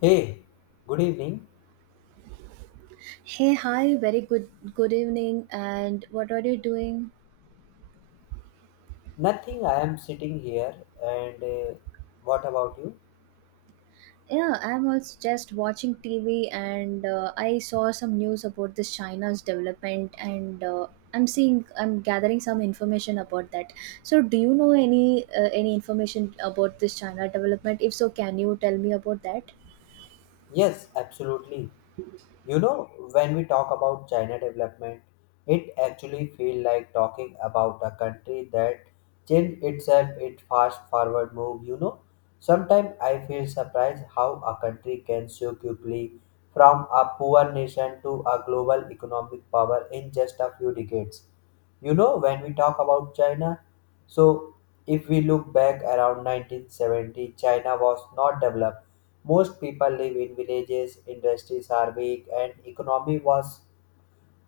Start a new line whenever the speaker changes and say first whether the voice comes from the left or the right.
left: Hey, good evening.
right: Hey, hi, very good evening. And what are you doing?
left: Nothing, I am sitting here and what about you?
right: Yeah, I'm also just watching TV and I saw some news about this China's development and I'm gathering some information about that. So, do you know any information about this China development? If so, can you tell me about that?
left: Yes, absolutely. You know, when we talk about China development, it actually feels like talking about a country that changed itself its fast forward move. Sometimes I feel surprised how a country can so quickly from a poor nation to a global economic power in just a few decades. You know, when we talk about China, so if we look back around 1970, China was not developed most people live in villages, industries are weak, and economy was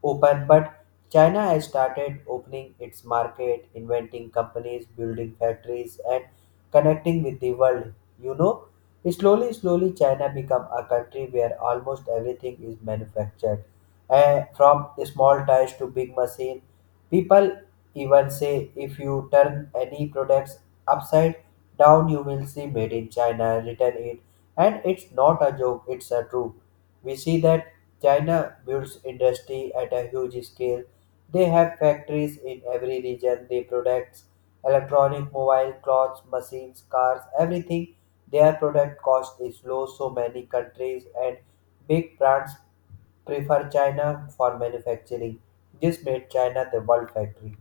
left: open, but China has started opening its market, inventing companies, building factories, and connecting with the world. You know, slowly, slowly, China become a country where almost everything is manufactured, eh, from small tires to big machine. People even say if you turn any products upside down, you will see made in China written it, and it's not a joke; it's a truth. We see that China builds industry at a huge scale. They have factories in every region. They products, electronic, mobile, clothes, machines, cars, everything. Their product cost is low. So many countries and big brands prefer China for manufacturing. This made China the world factory.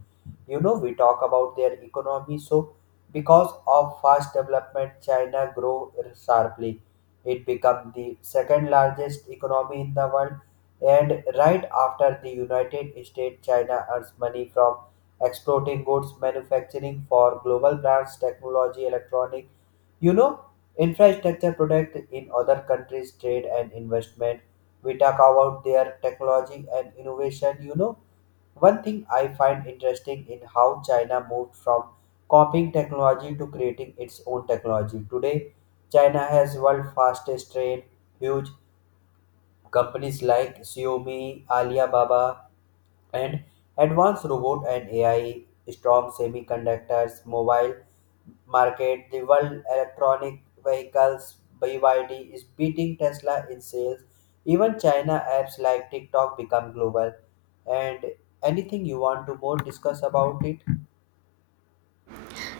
left: You know, we talk about their economy. So, because of fast development, China grow sharply. It became the second largest economy in the world, and right after the United States, China earns money from exporting goods manufacturing for global brands, technology, electronic, you know, infrastructure product in other countries, trade and investment. We talk about their technology and innovation, you know one thing I find interesting in how China moved from copying technology to creating its own technology. Today, China has world fastest train, huge companies like Xiaomi, Alibaba, and advanced robot and AI, strong semiconductors, mobile market, the world electronic vehicles BYD is beating Tesla in sales. Even China apps like TikTok become global. And anything you want to more discuss about it?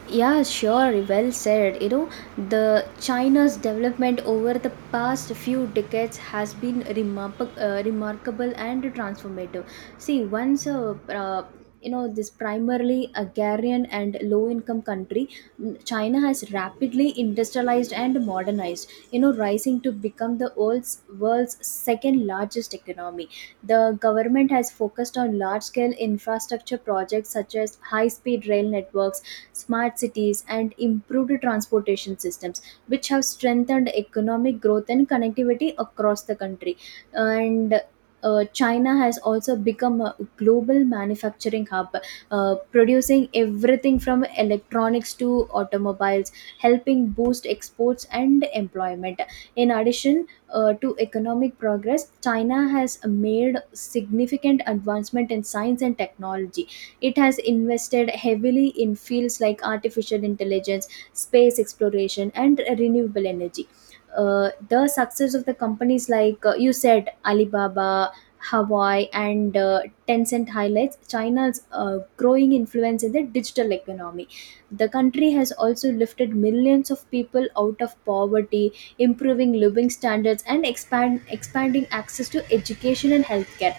right: Yeah, sure, well said. You know, the China's development over the past few decades has been remarkable and transformative. See, once a you know this primarily agrarian and low income country China has rapidly industrialized and modernized, you know, rising to become the world's second largest economy. The government has focused on large scale infrastructure projects such as high speed rail networks, smart cities, and improved transportation systems, which have strengthened economic growth and connectivity across the country. And China has also become a global manufacturing hub, producing everything from electronics to automobiles, helping boost exports and employment. In addition to economic progress, China has made significant advancement in science and technology. It has invested heavily in fields like artificial intelligence, space exploration, and renewable energy. The success of the companies like you said, Alibaba, Hawaii, and Tencent highlights China's growing influence in the digital economy. The country has also lifted millions of people out of poverty, improving living standards, and expanding access to education and healthcare.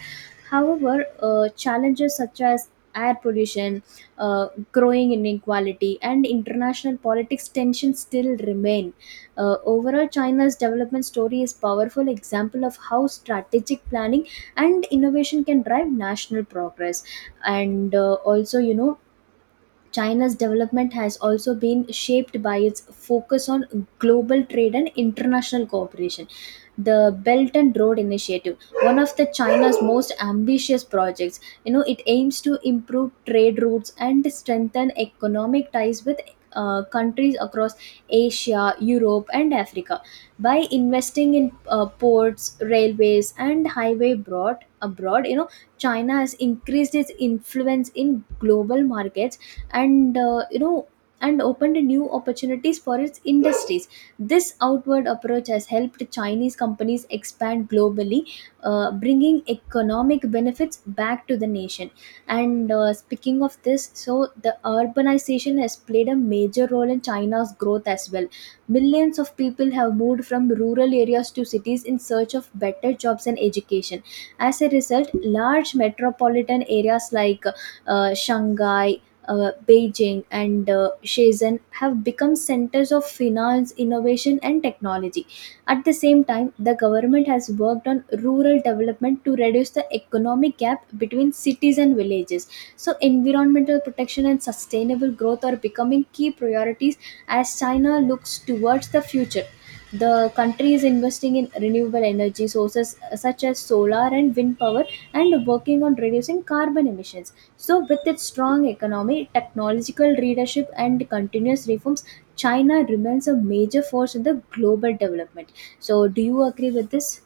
right: However, challenges such as air pollution, growing inequality, and international politics tensions still remain. Overall, China's development story is powerful example of how strategic planning and innovation can drive national progress. And also, you know, China's development has also been shaped by its focus on global trade and international cooperation. The Belt and Road Initiative, one of the China's most ambitious projects, you know, it aims to improve trade routes and strengthen economic ties with countries across Asia, Europe, and Africa. By investing in ports, railways, and highway broad abroad, you know, China has increased its influence in global markets and and opened new opportunities for its industries. This outward approach has helped Chinese companies expand globally, bringing economic benefits back to the nation. And speaking of this, so the urbanization has played a major role in China's growth as well. Millions of people have moved from rural areas to cities in search of better jobs and education. As a result, large metropolitan areas like Shanghai, Beijing, and Shenzhen have become centers of finance, innovation, and technology. At the same time, the government has worked on rural development to reduce the economic gap between cities and villages. So, environmental protection and sustainable growth are becoming key priorities as China looks towards the future. The country is investing in renewable energy sources, such as solar and wind power, and working on reducing carbon emissions. So, with its strong economy, technological leadership, and continuous reforms, China remains a major force in the global development. So, do you agree with this?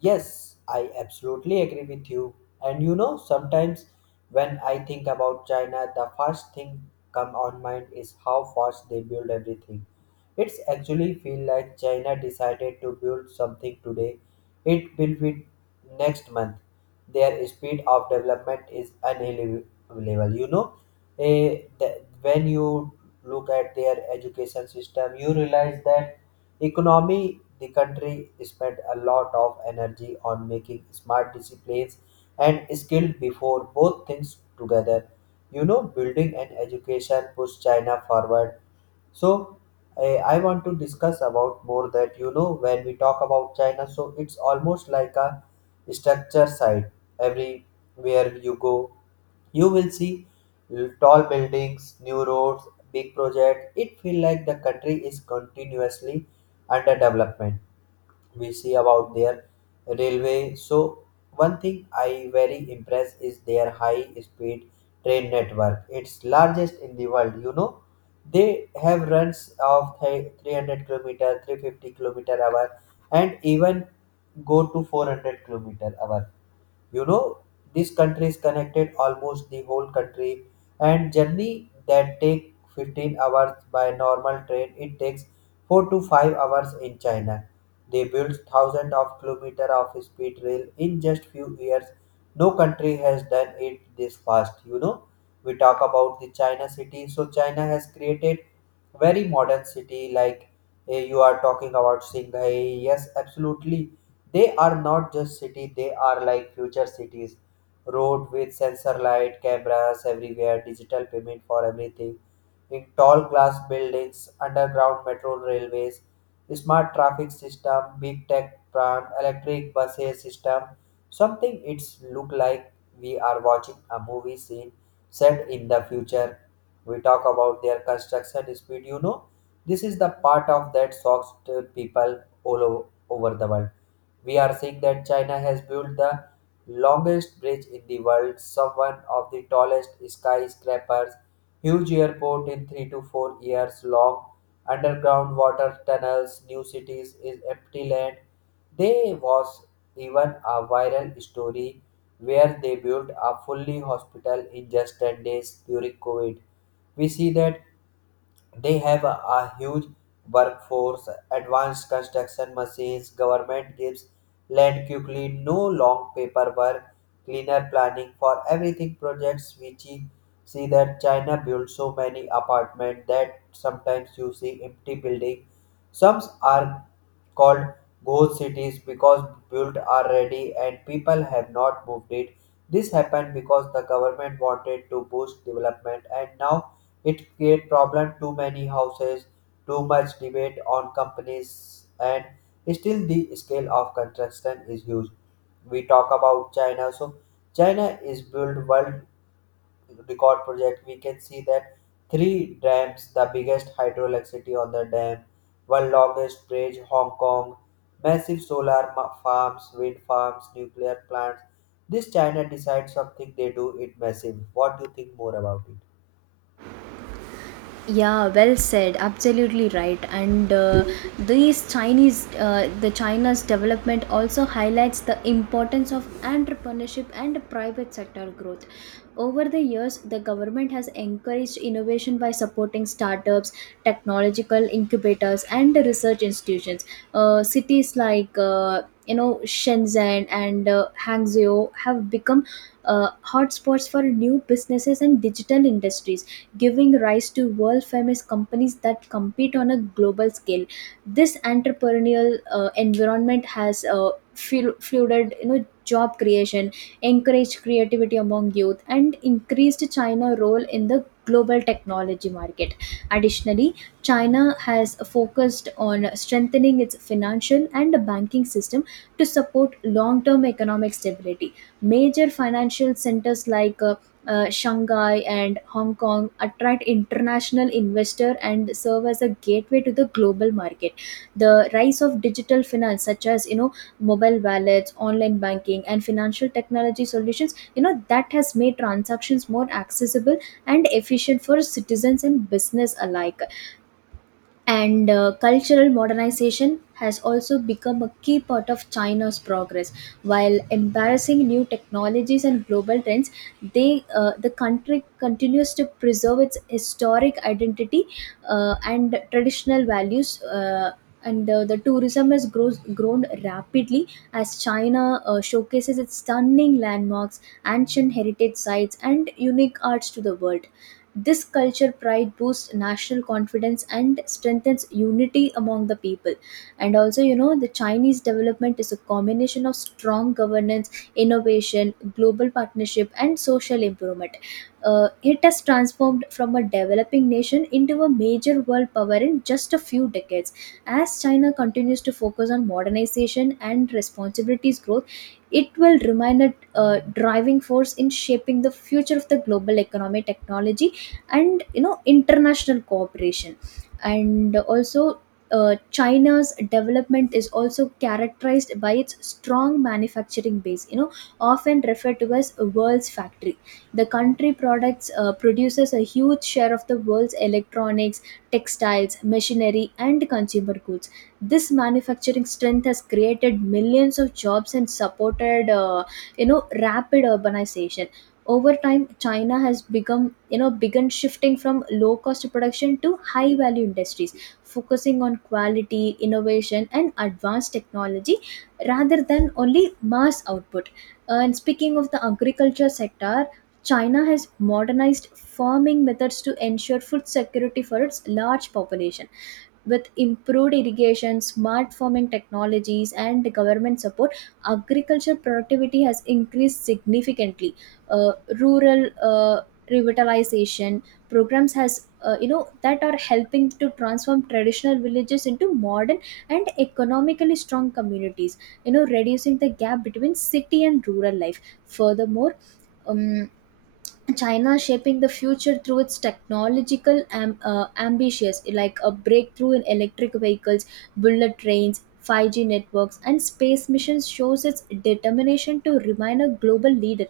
left: Yes, I absolutely agree with you. And you know, sometimes when I think about China, the first thing come on mind is how fast they build everything. It's actually feel like China decided to build something today, it will be next month. Their speed of development is unbelievable. You know, when you look at their education system, you realize that economy the country spent a lot of energy on making smart disciplines and skilled before both things together you know building and education push china forward so I want to discuss about more that you know when we talk about China, so it's almost like a structure site. Everywhere you go, you will see tall buildings, new roads, big projects. It feels like the country is continuously under development we see about their railway. So one thing I very impressed is their high speed train network. It's largest in the world. You know, they have runs of 300 km kilometer, 350 km kilometer hour, and even go to 400 km kilometer hour you know this country is connected almost the whole country and journey that take 15 hours by normal train it takes 4 to 5 hours in china they built thousands of kilometers of speed rail in just few years. No country has done it this fast. You know, we talk about the China city. So China has created very modern city like eh, you are talking about Shanghai. Yes, absolutely. They are not just city. They are like future cities. Road with sensor light, cameras everywhere, digital payment for everything in tall glass buildings, underground metro railways, smart traffic system, big tech brand, electric buses system, something it's look like we are watching a movie scene set in the future. We talk about their construction speed, you know. This is the part of that shocks to people all over the world. We are seeing that China has built the longest bridge in the world, some one of the tallest skyscrapers, huge airport in 3 to 4 years long, underground water tunnels, new cities is empty land. There was even a viral story where they built a fully hospital in just 10 days during COVID. We see that they have a huge workforce, advanced construction machines, government gives land quickly, no long paperwork, cleaner planning for everything projects which you see that China builds so many apartments that sometimes you see empty building. Some are called ghost cities because built are ready and people have not moved it. This happened because the government wanted to boost development and now it create problem too many houses, too much debate on companies, and still the scale of construction is huge. We talk about China, so China is build world record project. We can see that three dams, the biggest hydroelectricity on the dam, one longest bridge, Hong Kong, massive farms, wind farms, nuclear plants. This China decides something they do it massive. What do you think more about it?
right: Yeah, well said. Absolutely right. The China's development also highlights the importance of entrepreneurship and private sector growth. Over the years, the government has encouraged innovation by supporting startups, technological incubators, and research institutions. Cities like Shenzhen and Hangzhou have become hotspots for new businesses and digital industries, giving rise to world famous companies that compete on a global scale. This entrepreneurial environment has flooded, you know, job creation, encouraged creativity among youth, and increased China role in the global technology market. Additionally, China has focused on strengthening its financial and banking system to support long-term economic stability. Major financial centers like Shanghai and Hong Kong attract international investor and serve as a gateway to the global market. The rise of digital finance, such as, you know, mobile wallets, online banking, and financial technology solutions, you know, that has made transactions more accessible and efficient for citizens and business alike. And cultural modernization has also become a key part of China's progress. While embarrassing new technologies and global trends, the country continues to preserve its historic identity and traditional values. And the tourism has grown rapidly as China showcases its stunning landmarks, ancient heritage sites, and unique arts to the world. This culture pride boosts national confidence and strengthens unity among the people. And also, you know, the Chinese development is a combination of strong governance, innovation, global partnership, and social improvement. It has transformed from a developing nation into a major world power in just a few decades. As China continues to focus on modernization and responsibilities growth, it will remain a driving force in shaping the future of the global economy, technology, and, you know, international cooperation. And also China's development is also characterized by its strong manufacturing base, you know, often referred to as a world's factory. The country products produces a huge share of the world's electronics, textiles, machinery, and consumer goods. This manufacturing strength has created millions of jobs and supported, you know, rapid urbanization. Over time, China has become, you know, begun shifting from low cost production to high value industries, focusing on quality innovation and advanced technology rather than only mass output. And speaking of the agriculture sector, China has modernized farming methods to ensure food security for its large population. With improved irrigation, smart farming technologies, and government support, agricultural productivity has increased significantly. uh, Rural revitalization programs has, you know, that are helping to transform traditional villages into modern and economically strong communities, you know, reducing the gap between city and rural life. Furthermore, um, China is shaping the future through its technological ambitions, like a breakthrough in electric vehicles, bullet trains, 5G networks, and space missions shows its determination to remain a global leader.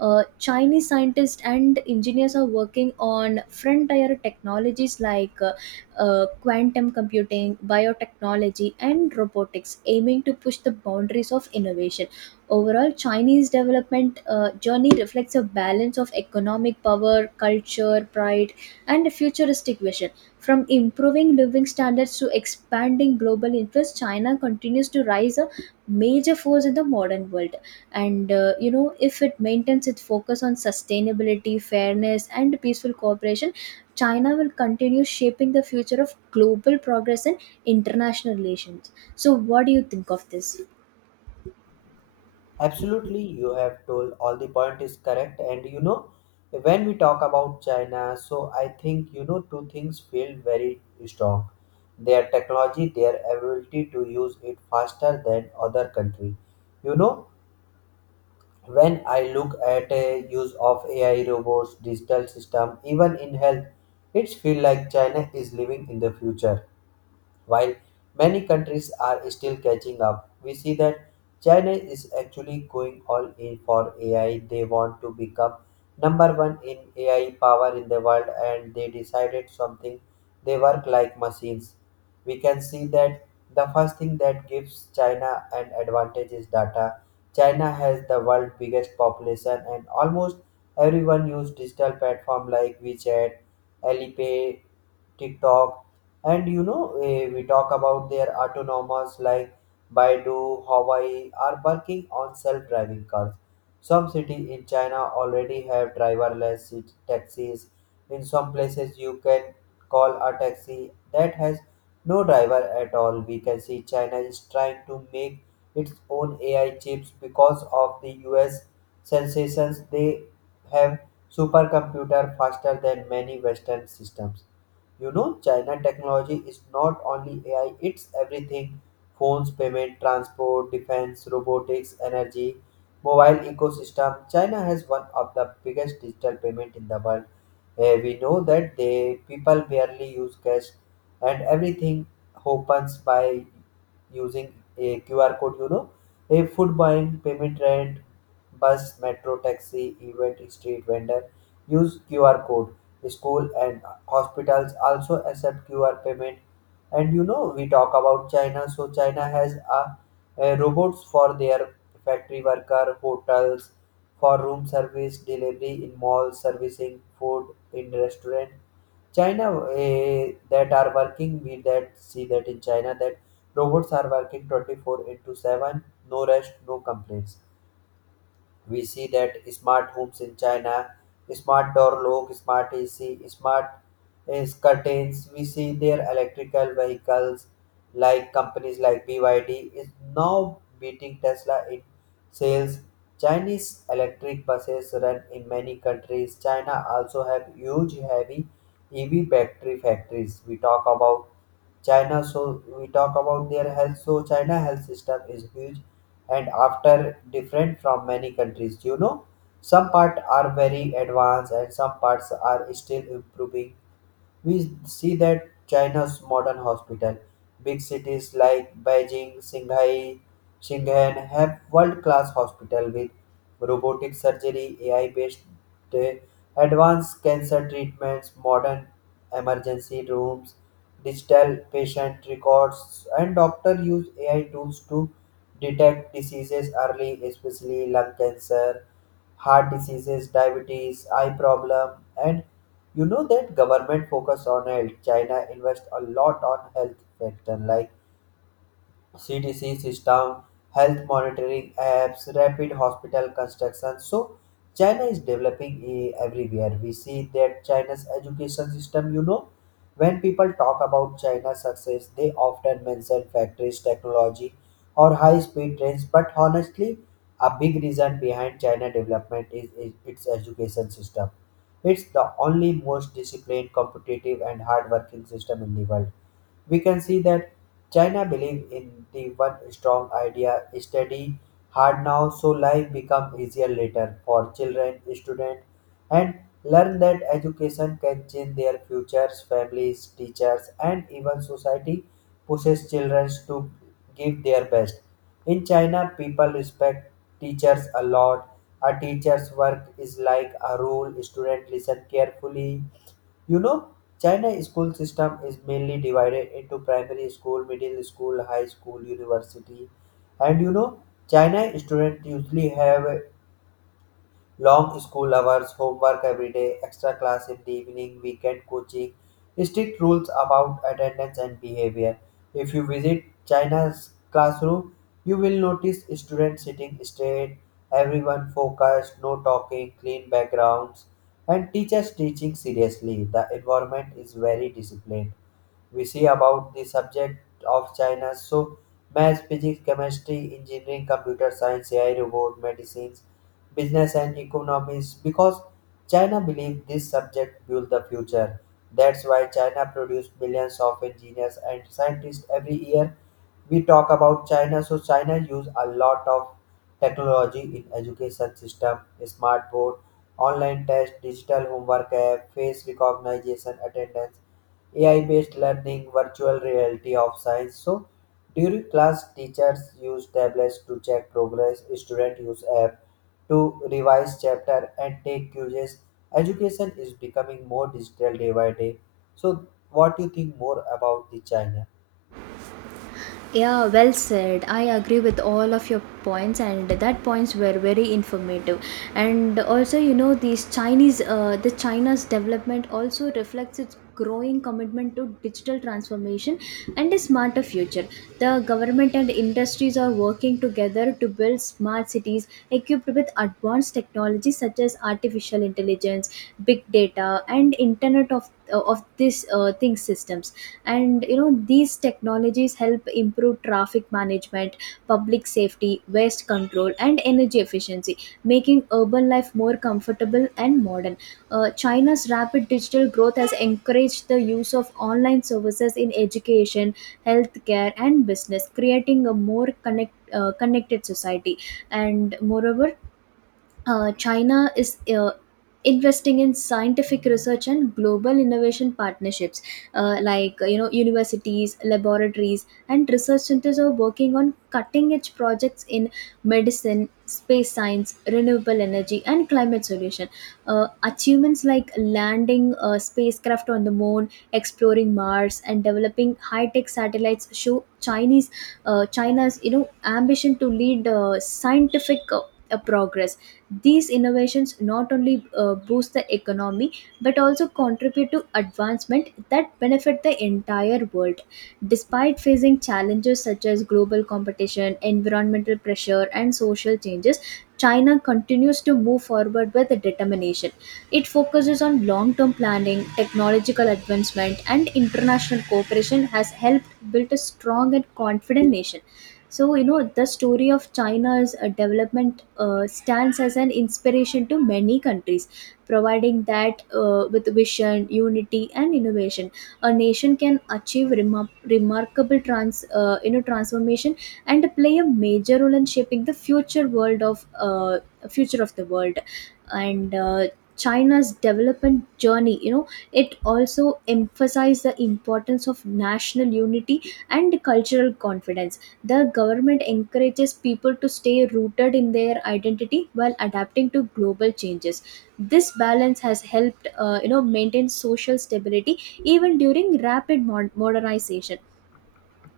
right: Chinese scientists and engineers are working on frontier technologies like quantum computing, biotechnology, and robotics, aiming to push the boundaries of innovation. Overall, Chinese development journey reflects a balance of economic power, culture, pride, and a futuristic vision. From improving living standards to expanding global influence, China continues to rise a major force in the modern world. And you know, if it maintains its focus on sustainability, fairness, and peaceful cooperation, China will continue shaping the future of global progress and international relations. So, what do you think of this?
left: Absolutely, you have told all the point is correct. And you know, when we talk about China, so I think you know two things feel very strong. Their technology, their ability to use it faster than other country. You know, when I look at a use of AI robots, digital system, even in health, it's feel like China is living in the future. While many countries are still catching up, we see that China is actually going all in for AI. They want to become number one in AI power in the world and they decided something they work like machines. We can see that the first thing that gives China an advantage is data. China has the world's biggest population and almost everyone use digital platform like WeChat, Alipay, TikTok and you know, eh, we talk about their autonomous like Baidu, Hawaii are working on self-driving cars. Some cities in China already have driverless taxis. In some places, you can call a taxi that has no driver at all. We can see China is trying to make its own AI chips because of the US sensations. They have supercomputer faster than many Western systems you know, China technology is not only AI, it's everything phones, payment, transport, defense, robotics, energy, mobile ecosystem. China has one of the biggest digital payment in the world. Eh, we know that they people barely use cash and everything happens by using a QR code, you know, a food buying, payment rent, bus, metro, taxi, event, street vendor use QR code. The school and hospitals also accept QR payment. And you know, we talk about China, so China has a robots for their factory worker, hotels, for room service, delivery in malls, servicing food in restaurant. China eh, that are working, we that see that in China that robots are working 24 into 7, no rest, no complaints. We see that smart homes in China, smart door lock, smart AC, smart is curtains. We see their electrical vehicles like companies like BYD is now beating Tesla in sales. Chinese electric buses run in many countries. China also have huge heavy EV battery factories. We talk about China, so we talk about their health. So China health system is huge and after different from many countries. You know, some parts are very advanced and some parts are still improving. We see that China's modern hospital, big cities like Beijing, Shanghai, Shenzhen have world-class hospital with robotic surgery, AI-based uh, advanced cancer treatments, modern emergency rooms, digital patient records, and doctors use AI tools to detect diseases early, especially lung cancer, heart diseases, diabetes, eye problem, and you know that government focus on health. China invest a lot on health sector like CDC system, health monitoring apps, rapid hospital construction. So China is developing eh, everywhere. We see that China's education system, you know, when people talk about China's success, they often mention factories, technology, or high-speed trains. But honestly, a big reason behind China development is its education system. It's the only most disciplined, competitive, and hardworking system in the world we can see that China believe in the one strong idea study hard now so life become easier later for children, students and learn that education can change their futures, families, teachers and even society pushes children to give their best. In China people respect teachers a lot. A teacher's work is like a rule, student listen carefully you know, China school system is mainly divided into primary school, middle school, high school, university, and you know, China students usually have long school hours, homework every day, extra class in the evening, weekend coaching, strict rules about attendance and behavior. If you visit China's classroom, you will notice students sitting straight, everyone focused, no talking, clean backgrounds, and teachers teaching seriously. The environment is very disciplined we see about the subject of China. So, math, physics, chemistry, engineering, computer science, AI, robot, medicines, business and economies because China believes this subject build the future. That's why China produces billions of engineers and scientists every year. We talk about China, so China use a lot of technology in education system, smart board, online test, digital homework app, face recognition, attendance, AI-based learning, virtual reality of science. So during class, teachers use tablets to check progress. Students use app to revise chapter and take quizzes. Education is becoming more digital day by day. So, what do you think more about the China?
right: Yeah, well said. I agree with all of your points, and that points were very informative. And also, you know, the China's development also reflects its growing commitment to digital transformation and a smarter future. The government and industries are working together to build smart cities equipped with advanced technologies such as artificial intelligence, big data, and Internet of this things systems. And you know these technologies help improve traffic management, public safety, waste control, and energy efficiency, making urban life more comfortable and modern. China's rapid digital growth has encouraged the use of online services in education, healthcare, and business, creating a more connected society. And moreover, China is investing in scientific research and global innovation partnerships, like, you know, universities, laboratories, and research centers are working on cutting edge projects in medicine, space science, renewable energy, and climate solution. Achievements like landing a spacecraft on the moon, exploring Mars, and developing high tech satellites show chinese China's, you know, ambition to lead scientific progress. These innovations not only boost the economy but also contribute to advancement that benefit the entire world. Despite facing challenges such as global competition, environmental pressure, and social changes, China continues to move forward with determination. It focuses on long term planning, technological advancement, and international cooperation has helped build a strong and confident nation. So, you know, the story of China's development stands as an inspiration to many countries, providing that, with vision, unity, and innovation, a nation can achieve remar- remarkable trans, you know, transformation and play a major role in shaping the future of the world. And China's development journey, you know, it also emphasized the importance of national unity and cultural confidence. The government encourages people to stay rooted in their identity while adapting to global changes. This balance has helped, you know, maintain social stability even during rapid modernization.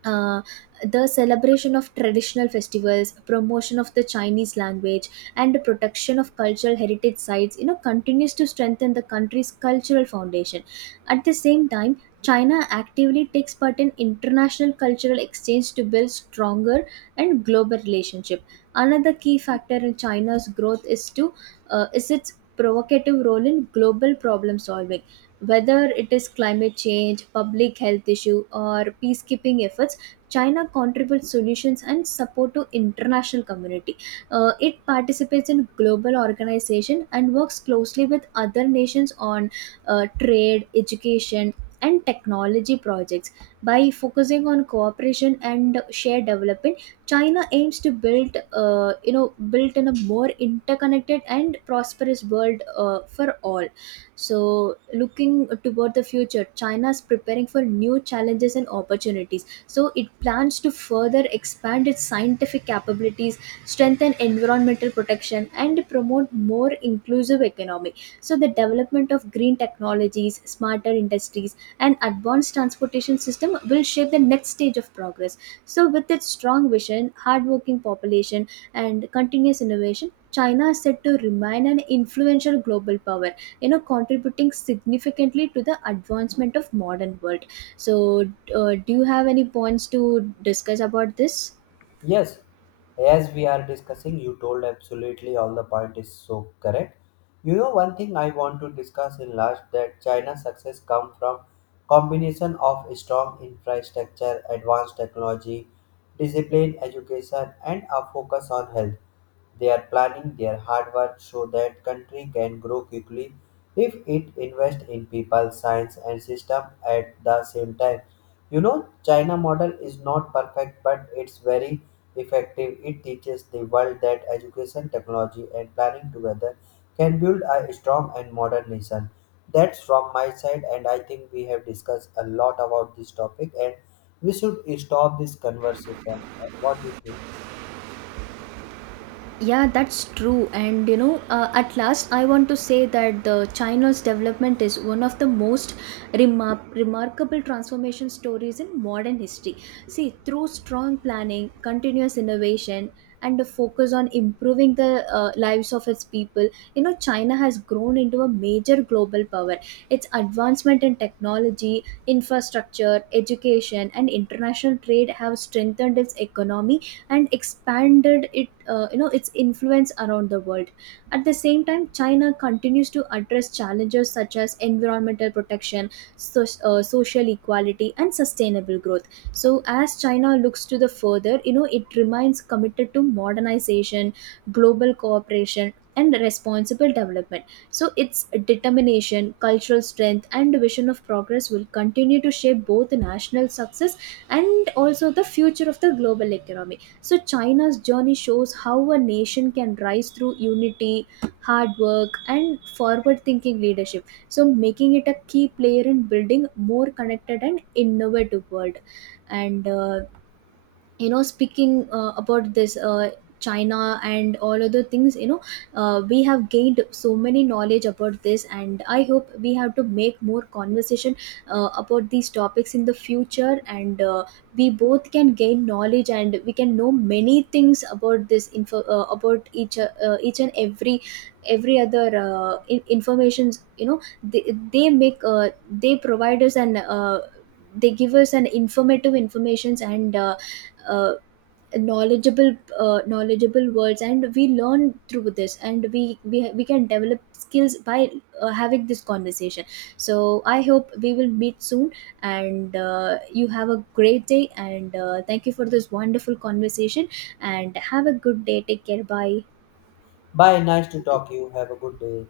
right: uh, the celebration of traditional festivals, promotion of the Chinese language, and the protection of cultural heritage sites, you know, continues to strengthen the country's cultural foundation. At the same time, China actively takes part in international cultural exchange to build stronger and global relationship. Another key factor in China's growth is its provocative role in global problem solving, whether it is climate change, public health issue, or peacekeeping efforts. China contributes solutions and support to international community. It participates in global organization and works closely with other nations on trade, education, and technology projects. By focusing on cooperation and shared development, China aims to build, you know, built in a more interconnected and prosperous world for all. So, looking toward the future, China is preparing for new challenges and opportunities. So it plans to further expand its scientific capabilities, strengthen environmental protection, and promote more inclusive economy. So the development of green technologies, smarter industries, and advanced transportation system will shape the next stage of progress. So with its strong vision, hardworking population, and continuous innovation, China is said to remain an influential global power, you know, contributing significantly to the advancement of modern world. So, do you have any points to discuss about this?
left: Yes, as we are discussing, you told absolutely all the point is so correct. You know, one thing I want to discuss in last that China's success come from combination of strong infrastructure, advanced technology, disciplined education, and a focus on health. They are planning their hard work so that country can grow quickly if it invests in people, science, and system at the same time. You know, China model is not perfect, but it's very effective, it teaches the world that education, technology, and planning together can build a strong and modern nation. That's from my side, and I think we have discussed a lot about this topic, and we should stop this conversation. What do you think?
right: Yeah, that's true. And you know, at last, I want to say that the China's development is one of the most remarkable transformation stories in modern history. See, through strong planning, continuous innovation, and a focus on improving the lives of its people, you know, China has grown into a major global power. Its advancement in technology, infrastructure, education, and international trade have strengthened its economy and expanded it you know, its influence around the world. At the same time, China continues to address challenges such as environmental protection, so, social equality and sustainable growth. So as China looks to the further, you know, it remains committed to modernization, global cooperation, and responsible development. So its determination, cultural strength, and vision of progress will continue to shape both the national success and also the future of the global economy. So, China's journey shows how a nation can rise through unity, hard work, and forward thinking leadership. So, making it a key player in building more connected and innovative world. And you know, speaking about this China and all other things, you know, we have gained so many knowledge about this, and I hope we have to make more conversation about these topics in the future. And We both can gain knowledge and we can know many things about this info about each and every informations, you know, they make they provide us an, they give us an informative informations, and uh, knowledgeable, knowledgeable words, and we learn through this, and we can develop skills by having this conversation. So I hope we will meet soon. And You have a great day, and thank you for this wonderful conversation and have a good day. Take care, bye.
left: Bye, nice to talk to you. Have a good day.